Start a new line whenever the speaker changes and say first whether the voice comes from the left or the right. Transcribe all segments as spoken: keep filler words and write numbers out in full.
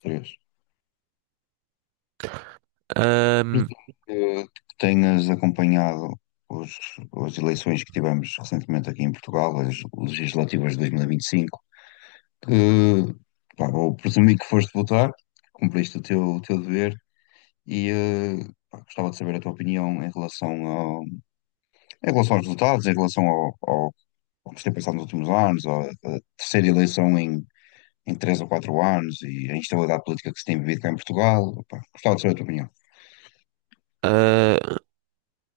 left: Três.
right: Ahm,
left: Presumo que que tenhas acompanhado os, as eleições que tivemos recentemente aqui em Portugal, as legislativas de dois mil e vinte e cinco, que, pá, vou presumir que foste votar, cumpriste o teu, o teu dever e eh, pá, gostava de saber a tua opinião em relação ao, em relação aos resultados, em relação ao, ao, ao que se tem passado nos últimos anos, à, à terceira eleição em, em três ou quatro anos e a instabilidade política que se tem vivido cá em Portugal. Opa, gostava de saber a tua opinião.
right: ah,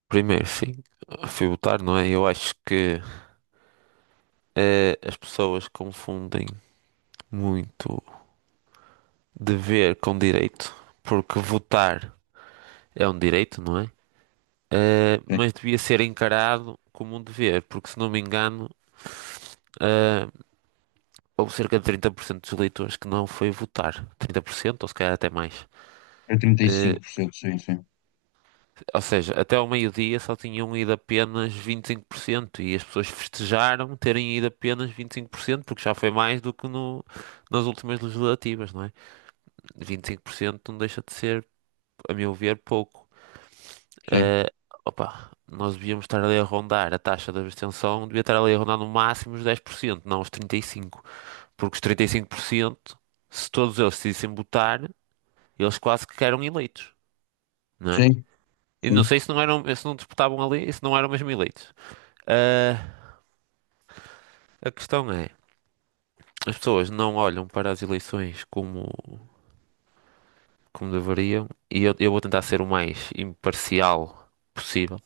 right: Primeiro, sim, fui votar, não é? Eu acho que eh, as pessoas confundem muito dever com direito, porque votar é um direito, não é? Eh,
left: Sim.
right: mas devia ser encarado como um dever, porque se não me engano, ah, houve cerca de trinta por cento dos eleitores que não foi votar. Trinta por cento ou se calhar até mais.
left: É trinta e
right: Ah,
left: cinco por cento, sim, sim.
right: Ou seja, até ao meio-dia só tinham ido apenas vinte e cinco por cento e cinco por cento e as pessoas festejaram terem ido apenas vinte e cinco por cento, porque já foi mais do que no, nas últimas legislativas, não é? vinte e cinco por cento não deixa de ser, a meu ver, pouco.
left: Sim,
right: Eh, Opa, nós devíamos estar ali a rondar a taxa de abstenção, devia estar ali a rondar no máximo os dez por cento, não os trinta e cinco por cento, porque os trinta e cinco por cento, se todos eles decidissem votar, eles quase que eram eleitos, não é?
left: sim,
right: E não
left: sim.
right: sei se não eram, se não disputavam ali, se não eram mesmo eleitos. Ah, a questão é, as pessoas não olham para as eleições como, como deveriam, e eu, eu vou tentar ser o mais imparcial possível.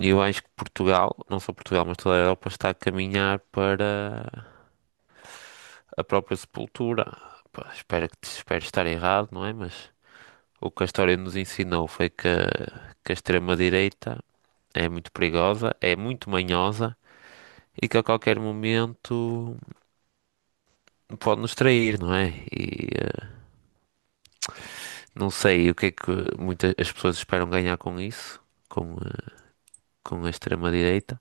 right: E eu acho que Portugal, não só Portugal, mas toda a Europa está a caminhar para a própria sepultura. Pá, espero que espero estar errado, não é? Mas o que a história nos ensinou foi que, que a extrema-direita é muito perigosa, é muito manhosa e que a qualquer momento pode nos trair, não é? E não sei o que é que muitas as pessoas esperam ganhar com isso, com, eh, com a extrema-direita,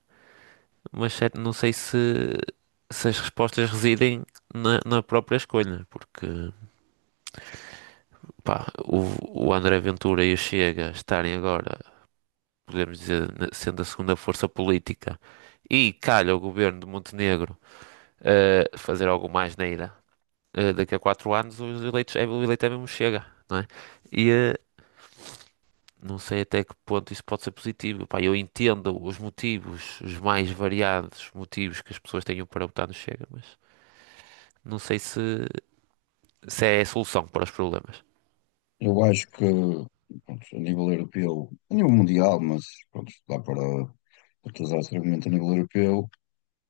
right: mas certo, não sei se, se as respostas residem na, na própria escolha, porque pá, o, o André Ventura e o Chega estarem agora, podemos dizer, na- sendo a segunda força política, e calha o governo de Montenegro eh, fazer algo mais neira, eh, daqui a quatro anos os eleitos, é, o eleito é mesmo Chega, não é? Não sei até que ponto isso pode ser positivo. Pá, eu entendo os motivos, os mais variados motivos que as pessoas tenham para votar no Chega, mas não sei se, se é a solução para os problemas.
left: Eu acho que, pronto, a nível europeu, a nível mundial, mas pronto, dá para utilizar esse argumento a nível europeu.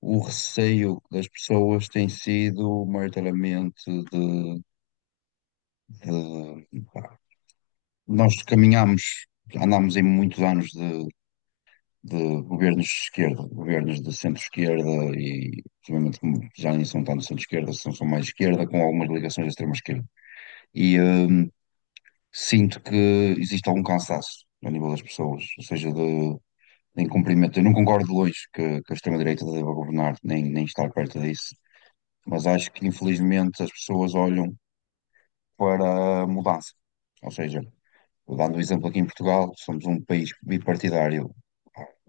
left: O receio das pessoas tem sido maioritariamente de, de- pá, nós caminhamos, andámos em muitos anos de, de governos de esquerda, governos de centro-esquerda e obviamente como já nem são tanto centro-esquerda, são, são mais esquerda, com algumas ligações à extrema-esquerda. E hum, sinto que existe algum cansaço a nível das pessoas, ou seja, de, de incumprimento. Eu não concordo de longe que, que a extrema-direita deva governar, nem, nem estar perto disso, mas acho que infelizmente as pessoas olham para a mudança. Ou seja, dando um exemplo aqui em Portugal, somos um país bipartidário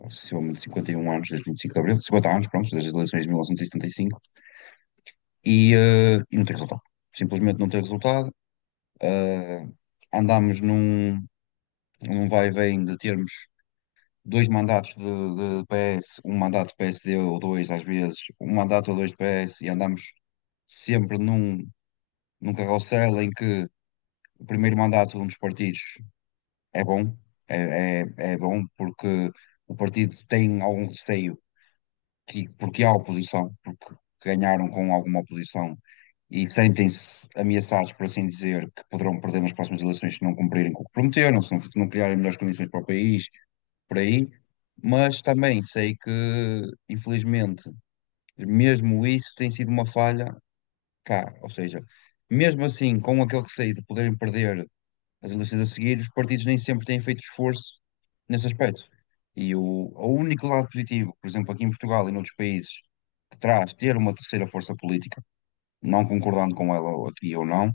left: há sucessivamente cinquenta e um anos, desde vinte e cinco de Abril, cinquenta anos, pronto, desde as eleições de mil novecentos e setenta e cinco, e, setenta e cinco, e, eh, e não tem resultado. Simplesmente não tem resultado. Eh, Andamos num, num vai e vem de termos dois mandatos de, de P S, um mandato de P S D ou dois, às vezes, um mandato ou dois de P S, e andamos sempre num, num carrossel em que o primeiro mandato de um dos partidos é bom, é, é, é bom porque o partido tem algum receio que, porque há oposição, porque ganharam com alguma oposição e sentem-se ameaçados, por assim dizer, que poderão perder nas próximas eleições se não cumprirem com o que prometeram, se não, não criarem melhores condições para o país, por aí. Mas também sei que, infelizmente, mesmo isso tem sido uma falha cá. Ou seja, mesmo assim, com aquele receio de poderem perder as eleições a seguir, os partidos nem sempre têm feito esforço nesse aspecto. E o, o único lado positivo, por exemplo, aqui em Portugal e noutros países, que traz ter uma terceira força política, não concordando com ela, ou- aqui ou não,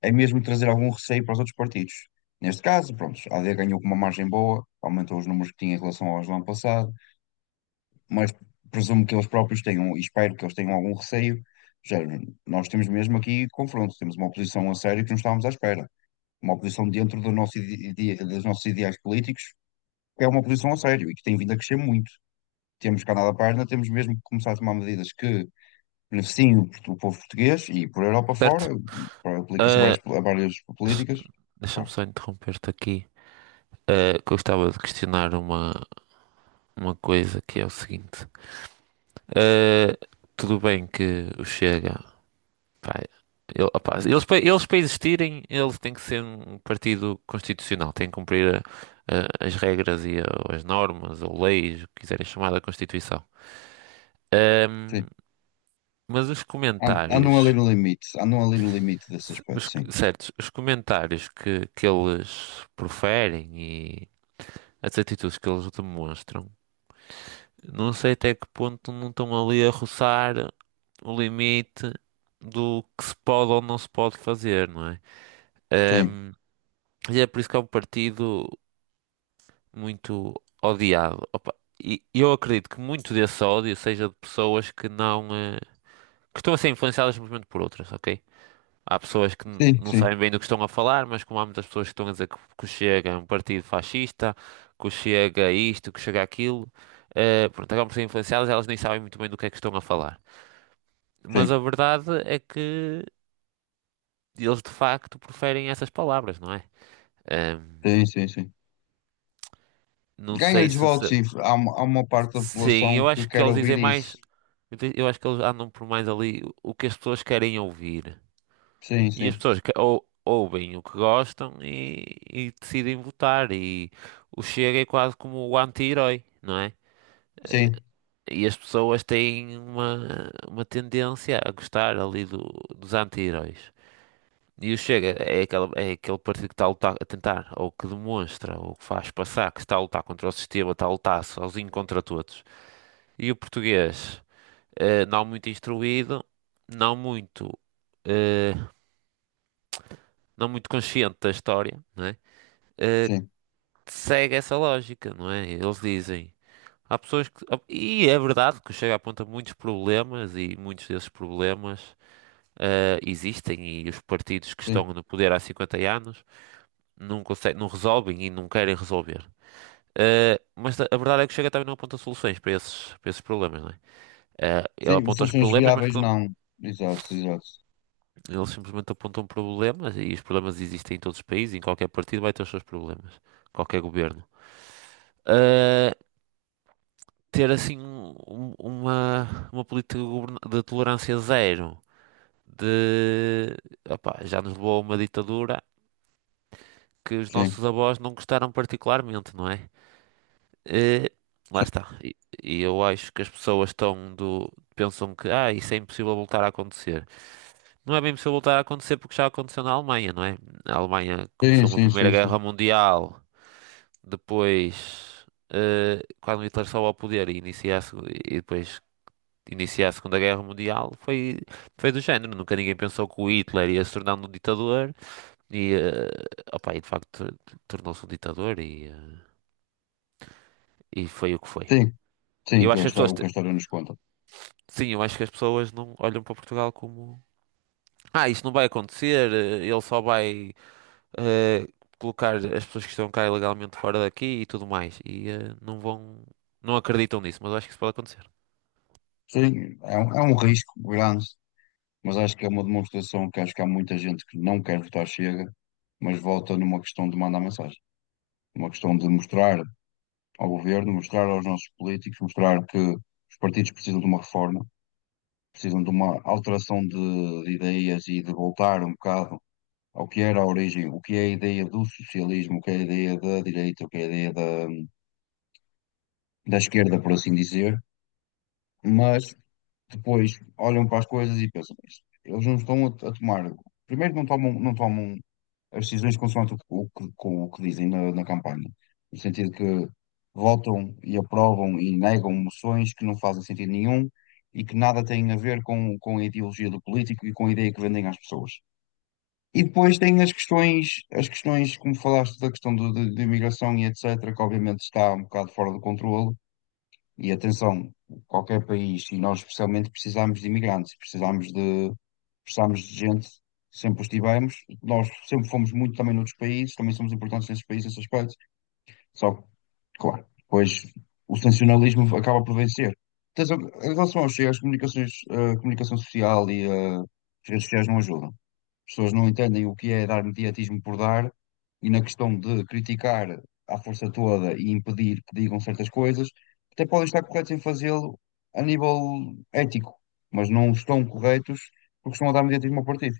left: é mesmo trazer algum receio para os outros partidos. Neste caso, pronto, a AD ganhou com uma margem boa, aumentou os números que tinha em relação aos do ano passado, mas presumo que eles próprios tenham, e espero que eles tenham algum receio. Já, nós temos mesmo aqui confronto, temos uma oposição a sério que não estávamos à espera, uma oposição dentro do nosso ide- ide- dos nossos ideais políticos, que é uma oposição a sério e que tem vindo a crescer muito. Temos que andar da página, temos mesmo que começar a tomar medidas que beneficiem o, portu- o povo português e por Europa fora,
right: Certo?
left: para- aplica-se a
right: Ah,
left: várias, a várias
right: s-
left: políticas.
right: Deixa-me
left: Pá,
right: só interromper-te aqui. Ah, que eu estava de questionar uma, uma coisa que é o seguinte. Ah, Tudo bem que o Chega, pá, ele- opá, eles, pa- eles para existirem, eles têm que ser um partido constitucional, têm que cumprir eh, as regras e eh, as normas ou leis, o que quiserem chamar da Constituição.
left: sim.
right: Ahm, mas os
left: An- Andam
right: comentários,
left: ali no limite, andam ali no limite desse
right: se-
left: aspecto,
right: os,
left: sim.
right: certos, os comentários que, que eles proferem e as atitudes que eles demonstram, não sei até que ponto não estão ali a roçar o limite do que se pode ou não se pode fazer, não é?
left: Sim,
right: E é por isso que é um partido muito odiado. Opa, e e eu acredito que muito desse ódio seja de pessoas que não, eh, que estão a ser influenciadas simplesmente por outras, ok? Há pessoas que n-
left: sim,
right: não
left: sim,
right: sabem bem do que estão a falar, mas como há muitas pessoas que estão a dizer que, que o Chega é um partido fascista, que o Chega é isto, que o Chega é aquilo, eh, pronto, acabam por ser influenciadas, elas nem sabem muito bem do que é que estão a falar. Mas
left: sim,
right: a verdade é que eles de facto preferem essas palavras, não é? Ahm,
left: sim, sim, sim.
right: não
left: Ganhas
right: sei
left: de
right: se,
left: votos,
right: se-
left: sim. Há, uma- há uma parte da
right: Sim,
left: população
right: eu
left: que
right: acho que
left: quer
right: eles
left: ouvir
right: dizem mais.
left: isso.
right: Eu di- eu acho que eles andam por mais ali o que as pessoas querem ouvir.
left: Sim,
right: E as
left: sim,
right: pessoas que- ou- ouvem o que gostam e, e decidem votar. E o Chega é quase como o anti-herói, não é?
left: sim,
right: E as pessoas têm uma, uma tendência a gostar ali do- dos anti-heróis. E o Chega é aquela, é aquele partido que está a lutar, a tentar, ou que demonstra, ou que faz passar que está a lutar contra o sistema, está a lutar sozinho contra todos. E o português, eh, não muito instruído, não muito, eh, não muito consciente da história, não é? Eh,
left: sim,
right: Segue essa lógica, não é? Eles dizem. Há pessoas que. E é verdade que o Chega aponta muitos problemas e muitos desses problemas eh, existem e os partidos que estão
left: sim.
right: no poder há cinquenta anos não conseguem, não resolvem e não querem resolver. Eh, mas a a verdade é que o Chega também não aponta soluções para esses, para esses problemas, não é? Eh, ele
left: Sim,
right: aponta os
left: soluções
right: problemas, mas
left: viáveis não. Exato, exato.
right: eles simplesmente apontam problemas e os problemas existem em todos os países, em qualquer partido vai ter os seus problemas, qualquer governo. Ah, Ter assim um- um- uma, uma política de governa- de tolerância zero, de opá, já nos levou a uma ditadura que os
left: Sim,
right: nossos avós não gostaram particularmente, não é? Eh, Lá está. E, e eu acho que as pessoas estão do, pensam que ah, isso é impossível voltar a acontecer. Não é bem possível voltar a acontecer porque já aconteceu na Alemanha, não é? A Alemanha
left: sim,
right: começou uma
left: sim,
right: Primeira
left: sim, sim.
right: Guerra Mundial, depois, eh, quando Hitler sobe ao poder e inicia a, segu- e depois inicia a Segunda Guerra Mundial, foi, foi do género. Nunca ninguém pensou que o Hitler ia se tornar um ditador e, eh, opa, e de facto tor- tornou-se um ditador e, eh, e foi o que foi.
left: Sim, sim,
right: E eu
left: que é
right: acho
left: o
right: que as
left: histó-
right: pessoas,
left: o
right: te-
left: que a história nos conta.
right: sim, eu acho que as pessoas não olham para Portugal como, ah, isto não vai acontecer, eh, ele só vai. eh, colocar as pessoas que estão cá ilegalmente fora daqui e tudo mais. E eh, não vão, não acreditam nisso, mas eu acho que isso pode acontecer.
left: Sim, é um, é um risco grande, mas acho que é uma demonstração que acho que há muita gente que não quer votar Chega, mas volta numa questão de mandar mensagem, uma questão de mostrar ao governo, mostrar aos nossos políticos, mostrar que os partidos precisam de uma reforma, precisam de uma alteração de, de ideias e de voltar um bocado ao que era a origem, o que é a ideia do socialismo, o que é a ideia da direita, o que é a ideia da, da esquerda, por assim dizer, mas depois olham para as coisas e pensam, "Mas eles não estão a, a tomar, primeiro não tomam, não tomam as decisões consoante o, que- o que, com o que dizem na, na campanha, no sentido que votam e aprovam e negam moções que não fazem sentido nenhum e que nada têm a ver com, com a ideologia do político e com a ideia que vendem às pessoas." E depois tem as questões, as questões, como falaste, da questão do- de, de imigração e et cetera, que obviamente está um bocado fora do controle. E atenção, qualquer país, e nós especialmente precisamos de imigrantes, precisamos de, precisamos de gente, sempre os tivemos. Nós sempre fomos muito também noutros países, também somos importantes nesses países, nesse aspecto. Só que, claro, depois o sensacionalismo acaba por vencer. Tens al- Em relação ao Chega, as comunicações, a comunicação social e eh, as redes sociais não ajudam. As pessoas não entendem o que é dar mediatismo por dar e na questão de criticar à força toda e impedir que digam certas coisas, até podem estar corretos em fazê-lo a nível ético, mas não estão corretos porque estão a dar mediatismo ao partido.